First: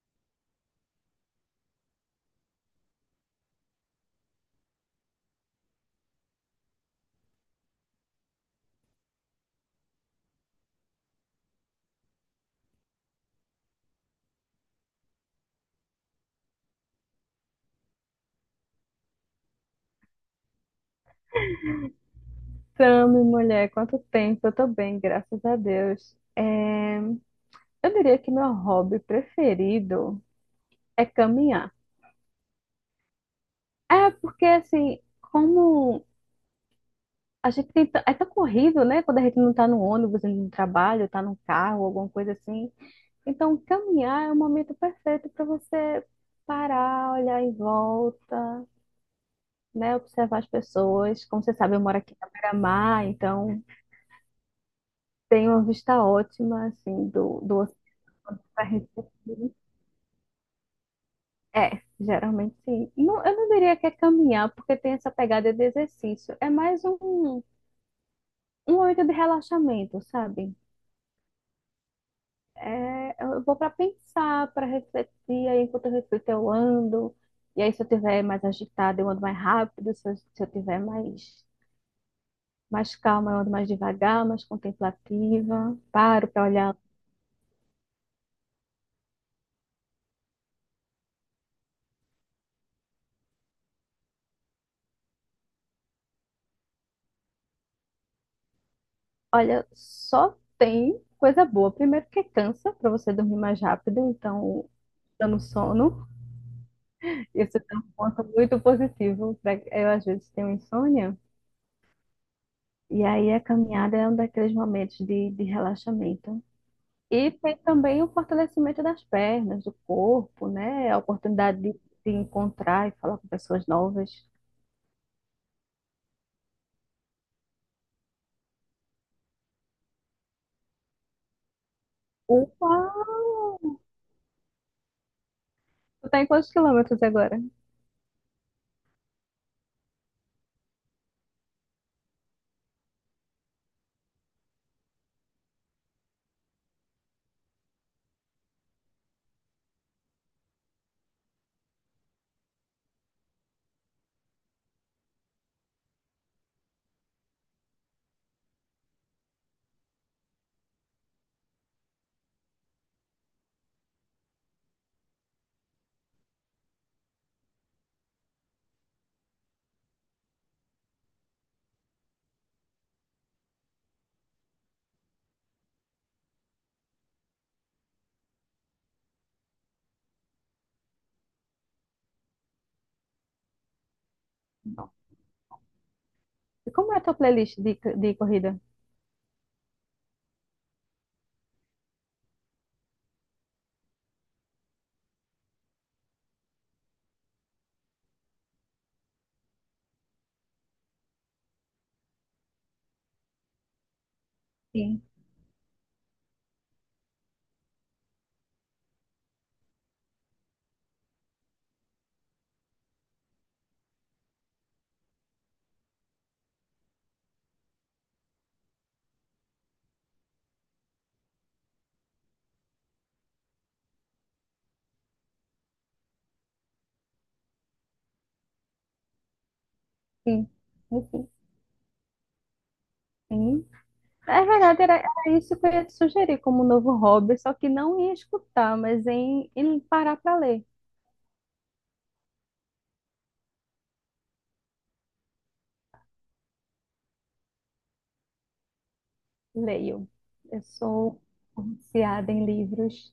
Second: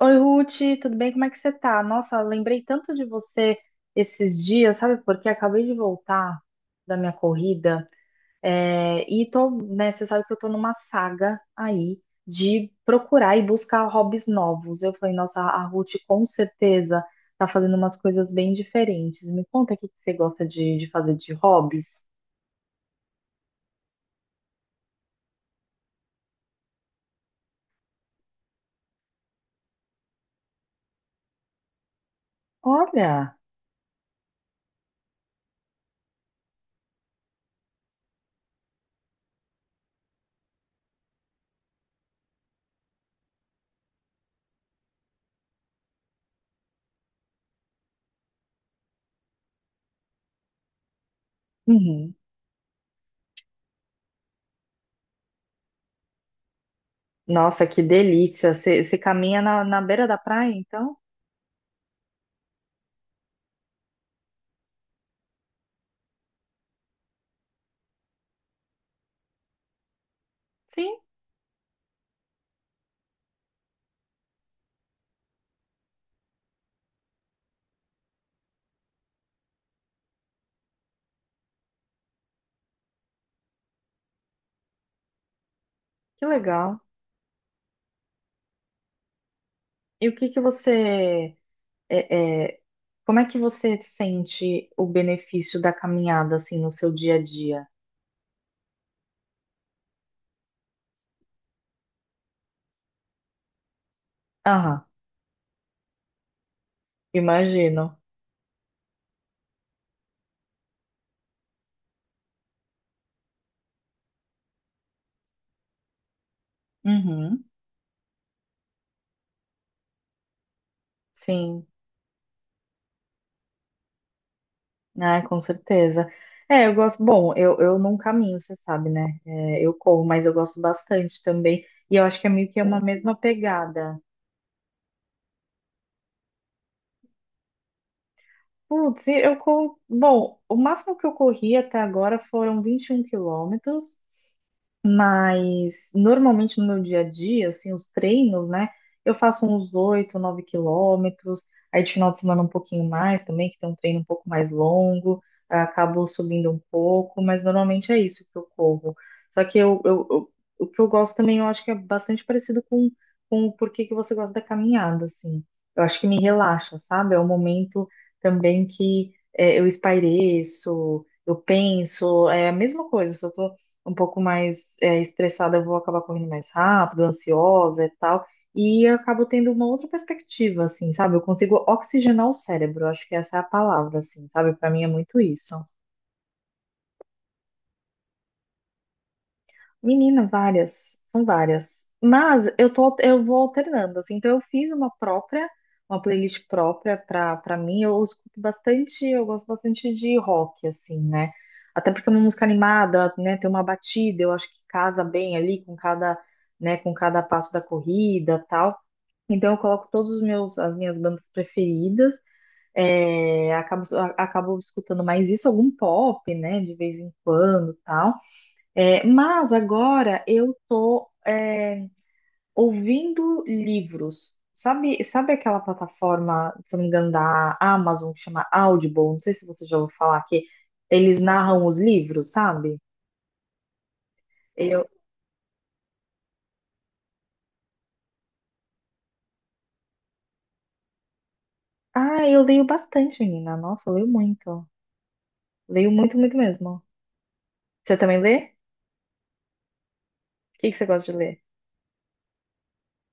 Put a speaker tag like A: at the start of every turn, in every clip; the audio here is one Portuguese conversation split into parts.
A: Oi, Ruth, tudo bem? Como é que você tá? Nossa, lembrei tanto de você esses dias, sabe? Porque acabei de voltar da minha corrida, é, e tô, né, você sabe que eu tô numa saga aí de procurar e buscar hobbies novos. Eu falei, nossa, a Ruth com certeza tá fazendo umas coisas bem diferentes. Me conta o que que você gosta de fazer de hobbies.
B: Tamo, mulher, quanto tempo? Eu tô bem, graças a Deus. Eu diria que meu hobby preferido é caminhar.
A: Olha!
B: É, porque assim, como a gente tem... t- é tão corrido, né? Quando a gente não tá no ônibus, indo no trabalho, tá no carro, alguma coisa assim. Então, caminhar é o momento perfeito para você parar, olhar em volta, né? Observar as pessoas. Como você sabe, eu moro
A: Uhum.
B: aqui na beira-mar, então tem uma vista ótima, assim, do
A: Nossa, que
B: oceano
A: delícia!
B: pra
A: Você caminha
B: gente.
A: na beira da praia, então?
B: É, geralmente sim. Não, eu não diria que é caminhar, porque tem essa pegada de exercício. É mais um momento de relaxamento, sabe?
A: Sim,
B: É, eu vou para pensar, para refletir, aí enquanto eu reflito eu ando, e aí se eu tiver mais agitada eu ando mais rápido, se eu tiver mais calma eu ando mais devagar, mais contemplativa,
A: que
B: paro para olhar.
A: legal. E o que que você é, é, como é que você sente o benefício da caminhada assim no seu dia a dia?
B: Olha, só tem coisa boa. Primeiro que cansa, para você dormir mais rápido, então
A: Aham,
B: dando sono. Isso é um
A: imagino.
B: ponto muito positivo. Eu, às vezes, tenho insônia, e aí a caminhada é um daqueles momentos de relaxamento. E
A: Uhum,
B: tem também o fortalecimento das pernas, do corpo, né? A oportunidade
A: sim,
B: de se encontrar e falar com pessoas novas.
A: ah, com certeza. É, eu gosto. Bom, eu não caminho, você sabe, né? É, eu corro, mas eu gosto bastante também. E eu acho que é meio que é uma mesma
B: Uau!
A: pegada.
B: Tu tá em quantos quilômetros agora?
A: Putz, e eu corro. Bom, o máximo que eu corri até agora foram 21 quilômetros. Mas normalmente no meu dia a dia, assim, os treinos, né? Eu faço uns 8, 9 quilômetros, aí de final de semana um pouquinho mais também, que tem um treino um pouco mais longo, ah, acabo subindo um pouco, mas normalmente é isso que eu corro. Só que o que eu gosto também, eu acho que é bastante parecido com o porquê que você gosta da caminhada, assim. Eu acho que me relaxa, sabe? É um momento também que eu espaireço, eu penso, é a mesma coisa, só tô um pouco mais estressada, eu vou acabar correndo mais rápido, ansiosa e tal. E eu acabo tendo uma outra perspectiva, assim, sabe? Eu consigo oxigenar o cérebro, eu acho que essa é a palavra, assim, sabe? Para mim é
B: Não.
A: muito isso.
B: E como é a tua playlist de corrida?
A: Menina, várias, são várias. Mas eu tô, eu vou alternando, assim. Então eu fiz uma própria, uma playlist própria pra para mim. Eu escuto bastante, eu gosto bastante de rock, assim, né? Até porque é uma música animada, né? Tem uma batida, eu acho que
B: Sim,
A: casa bem ali com cada, né? Com cada passo da corrida, tal. Então eu coloco todos os meus, as minhas bandas preferidas. É, acabo, acabo escutando mais isso, algum pop, né? De vez em quando, tal. Mas agora eu tô ouvindo livros. Sabe aquela plataforma, se não me engano, da Amazon, que chama Audible? Não sei se você já ouviu falar que
B: sim,
A: eles
B: sim,
A: narram os livros, sabe?
B: sim. É verdade,
A: Eu,
B: era isso que eu ia te sugerir como novo hobby, só que não em escutar, mas em parar para ler.
A: ah, eu leio bastante, menina. Nossa, eu leio muito. Leio muito, muito mesmo. Você também lê?
B: Leio.
A: O
B: Eu
A: que que você gosta de
B: sou
A: ler?
B: viciada em livros.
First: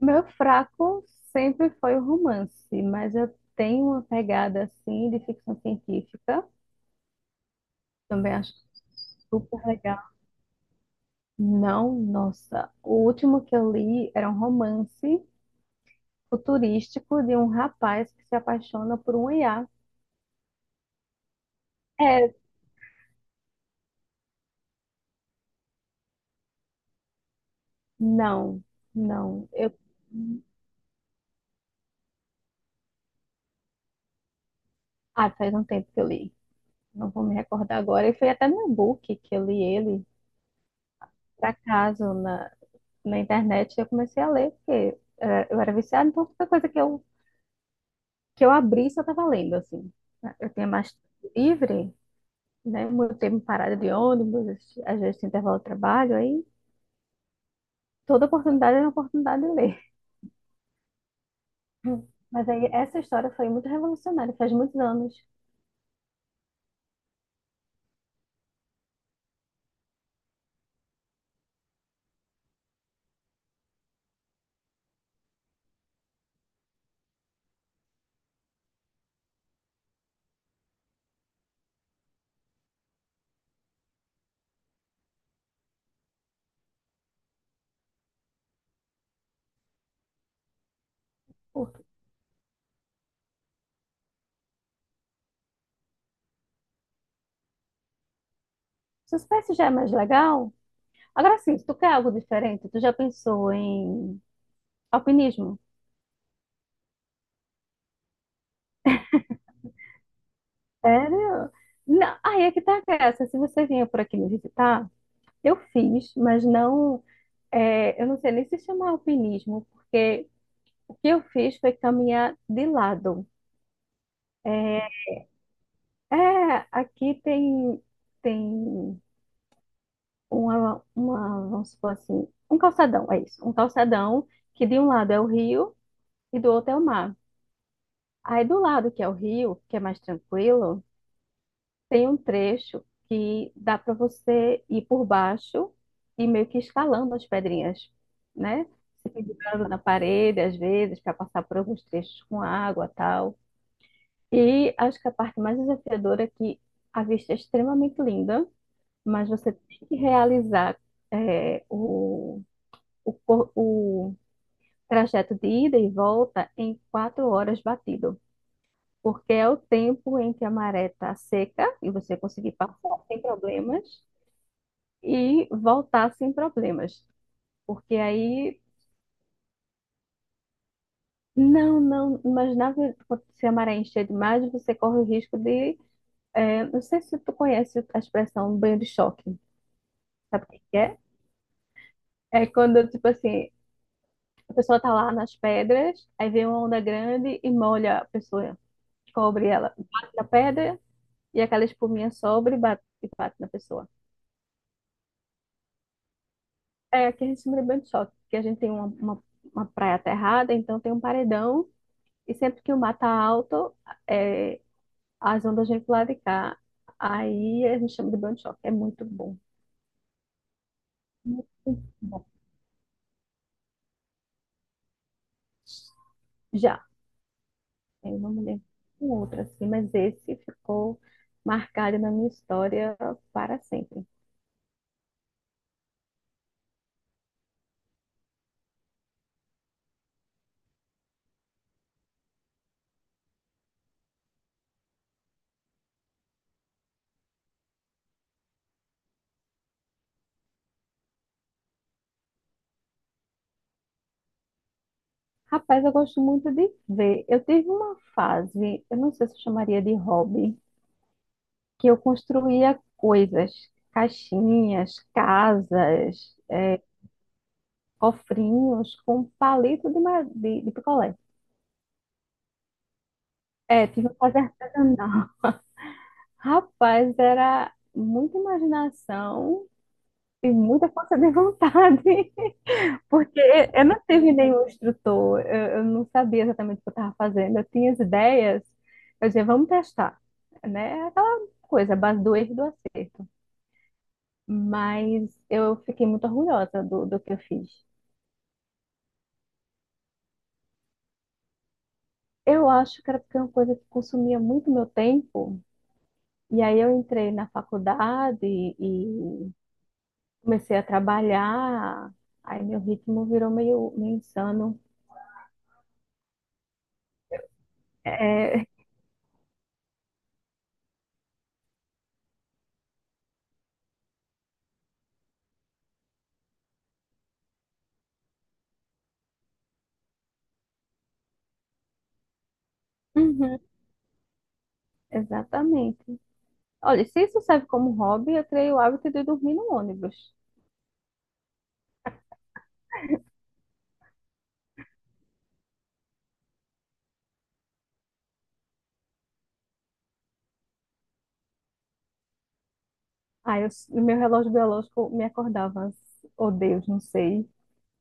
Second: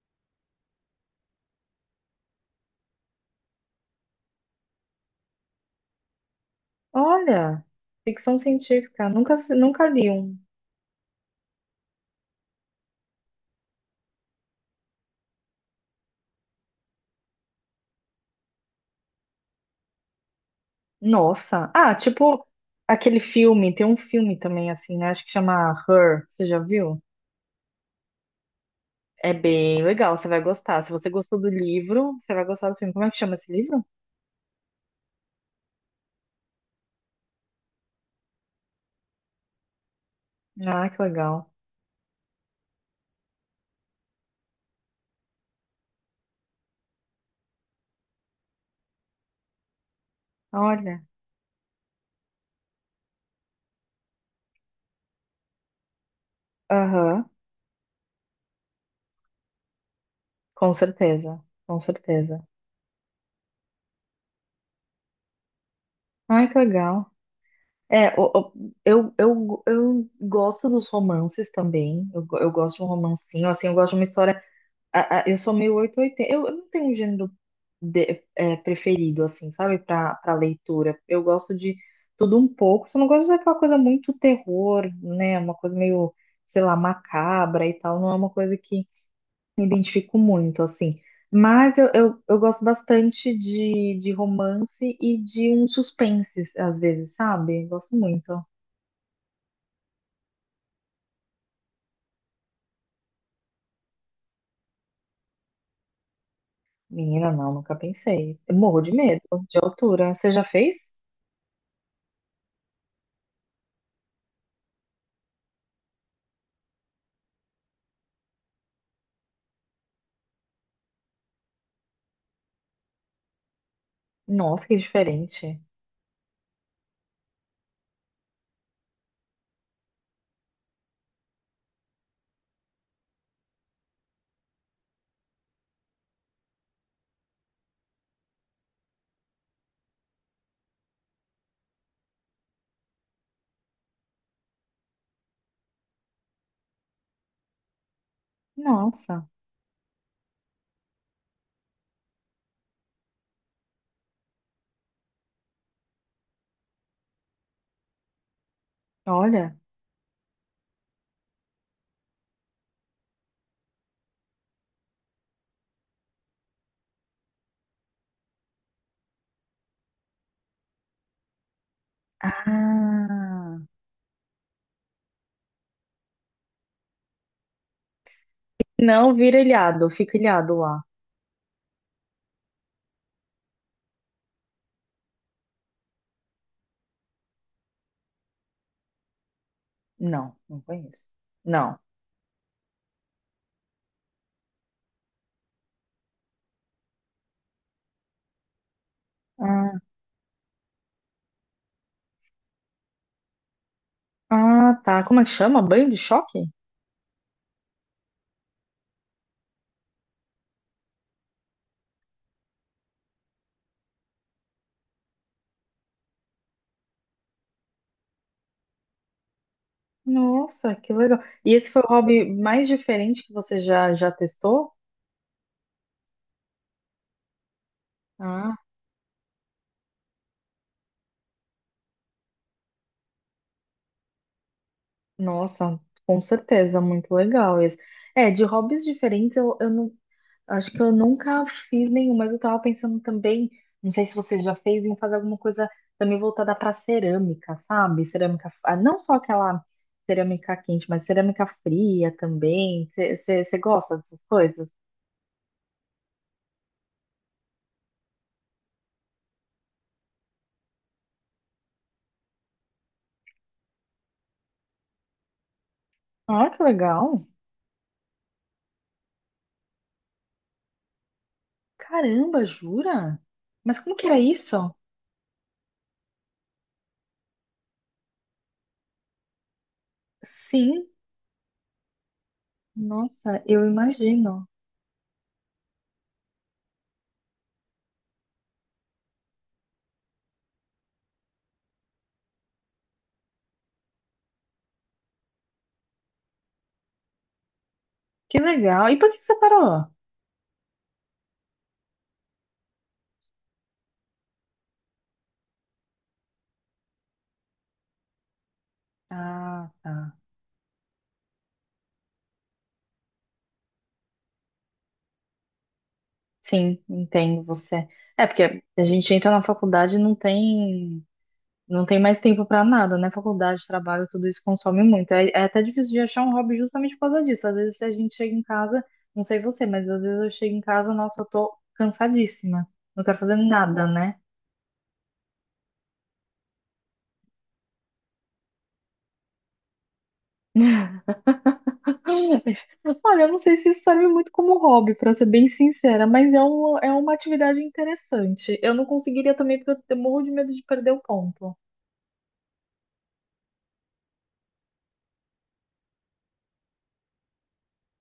B: Meu fraco sempre foi o romance, mas eu tenho uma pegada assim de ficção científica.
A: Olha,
B: Também
A: ficção
B: acho
A: científica. Nunca,
B: super
A: nunca
B: legal.
A: li um.
B: Não, nossa. O último que eu li era um romance futurístico de um rapaz que se apaixona por um IA.
A: Nossa. Ah,
B: É,
A: tipo aquele filme, tem um filme também assim, né? Acho que chama Her, você já viu?
B: não,
A: É
B: não.
A: bem legal, você vai gostar. Se você gostou do livro, você vai gostar do filme. Como é que chama esse livro?
B: Faz um tempo que eu li. Não vou me recordar agora. E foi até no book que eu li ele,
A: Ah, que legal.
B: por acaso, na internet, eu comecei a ler, porque eu era viciada, então qualquer coisa que eu abrisse, eu estava lendo, assim. Eu tinha mais
A: Olha.
B: tempo livre, né? Meu tempo parado de ônibus, às vezes tinha intervalo de trabalho, aí
A: Aham,
B: toda oportunidade era uma oportunidade de ler.
A: com certeza, com certeza.
B: Mas aí essa história foi muito revolucionária, faz muitos anos.
A: Ai, que legal. É, o- o- eu gosto dos romances também. Eu gosto de um romancinho, assim, eu gosto de uma história eu sou meio 8 ou 80. Eu não tenho um gênero preferido, assim, sabe, para leitura. Eu gosto de tudo um pouco. Só não gosto daquela coisa muito terror, né? Uma coisa meio, sei lá, macabra e tal. Não é uma coisa que me identifico muito, assim.
B: O
A: Mas eu gosto bastante de romance e de um suspense, às vezes, sabe? Gosto muito.
B: suspense já é mais legal. Agora sim, se tu quer algo diferente, tu já pensou em alpinismo?
A: Menina, não, nunca pensei. Eu morro de medo de altura. Você já fez?
B: Sério? Não, aí é que tá essa. Se você vinha por aqui me visitar, eu fiz, mas não, é, eu não sei nem se chama alpinismo, porque o que eu fiz foi caminhar de lado.
A: Nossa, que
B: É,
A: diferente.
B: é, aqui tem vamos supor assim, um calçadão, é isso, um calçadão que de um lado é o rio e do outro é o mar. Aí do lado que é o rio, que é mais tranquilo, tem um trecho que dá para você ir por baixo e meio que escalando as pedrinhas, né? Se
A: Nossa.
B: pendurando na parede, às vezes, para passar por alguns trechos com água tal. E acho que a parte mais desafiadora é que a vista é extremamente linda, mas você
A: Olha.
B: tem que realizar é, o, o trajeto de ida e volta em quatro horas batido. Porque é o tempo em que a maré está seca e você conseguir passar sem
A: Ah.
B: problemas, e voltar sem problemas. Porque aí,
A: Não vira ilhado, fica ilhado lá.
B: não, não, mas quando se a maré encher demais, você corre o risco de. Não sei se tu conhece a expressão banho de choque.
A: Não,
B: Sabe o que
A: não
B: que é?
A: conheço. Não.
B: É quando, tipo assim, a pessoa tá lá nas pedras, aí vem uma onda grande e molha a pessoa, cobre ela,
A: Ah,
B: bate na pedra e aquela espuminha sobre e bate na pessoa.
A: ah, tá. Como é que chama? Banho de choque?
B: É, aqui a gente chama de banho de choque, porque a gente tem uma praia aterrada, então tem um paredão. E sempre que o mar tá alto, é, as ondas vêm pro lado de cá. Aí a gente chama de banho de choque. É muito bom.
A: Nossa, que legal.
B: Muito
A: E esse foi o hobby
B: bom.
A: mais diferente que você já, já testou?
B: Já, eu não me
A: Ah,
B: lembro de outro assim, mas esse ficou marcado na minha história para sempre.
A: nossa, com certeza, muito legal esse. É, de hobbies diferentes eu não acho que eu nunca fiz nenhum, mas eu tava pensando também, não sei se você já fez, em fazer alguma coisa também voltada para cerâmica, sabe? Cerâmica, ah, não só aquela cerâmica quente, mas cerâmica fria também. Você gosta dessas coisas?
B: Rapaz, eu gosto muito de ver. Eu tive uma fase, eu não sei se eu chamaria de hobby, que eu construía coisas, caixinhas, casas,
A: Ah, que legal!
B: cofrinhos com palito de picolé.
A: Caramba, jura? Mas
B: É,
A: como que
B: tive que
A: era
B: fazer
A: isso?
B: artesanal. Rapaz, era muita imaginação e
A: Sim,
B: muita força de vontade, porque
A: nossa, eu
B: eu não tive
A: imagino.
B: nenhum instrutor, eu não sabia exatamente o que eu estava fazendo, eu tinha as ideias, eu dizia, vamos testar, né? Aquela coisa, a base do erro e do acerto. Mas eu fiquei muito orgulhosa do que eu fiz.
A: Que legal. E por que você parou?
B: Eu acho que era porque é uma coisa que consumia muito meu tempo, e aí eu entrei na faculdade e
A: Ah, tá.
B: comecei a trabalhar, aí meu ritmo virou meio insano.
A: Sim, entendo você. É porque
B: É,
A: a gente entra na faculdade e não tem. Não tem mais tempo pra nada, né? Faculdade, trabalho, tudo isso consome muito. É, é até difícil de achar um hobby justamente por causa disso. Às vezes, se a gente chega em casa, não sei você, mas às vezes eu chego em casa, nossa, eu tô cansadíssima. Não quero fazer
B: uhum,
A: nada, né?
B: exatamente. Olha, se isso serve como hobby, eu criei o hábito de dormir no ônibus.
A: Olha, eu não sei se isso serve muito como hobby, pra ser bem sincera, mas é uma atividade interessante. Eu não conseguiria também, porque eu morro de medo de perder o ponto.
B: Aí eu, meu relógio biológico me acordava, oh Deus, não sei,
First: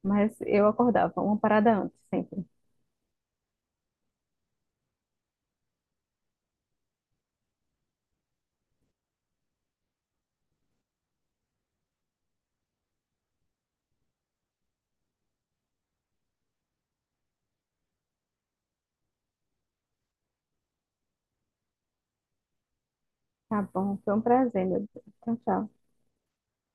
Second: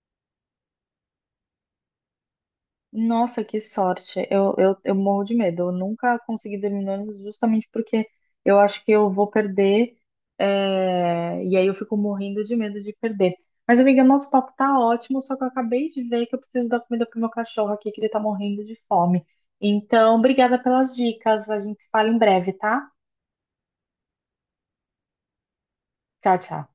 B: mas eu acordava uma parada antes sempre.
A: Nossa, que sorte. Eu morro de medo. Eu nunca consegui dormir no ônibus justamente porque eu acho que eu vou perder. E aí eu fico morrendo de medo de perder. Mas, amiga, nosso papo tá ótimo, só que eu acabei de ver que eu preciso dar comida pro meu cachorro aqui, que ele tá morrendo de fome. Então, obrigada pelas dicas. A gente se fala em breve, tá?
B: Tá bom, foi um prazer, meu Deus. Tchau, tchau.
A: Tchau, tchau.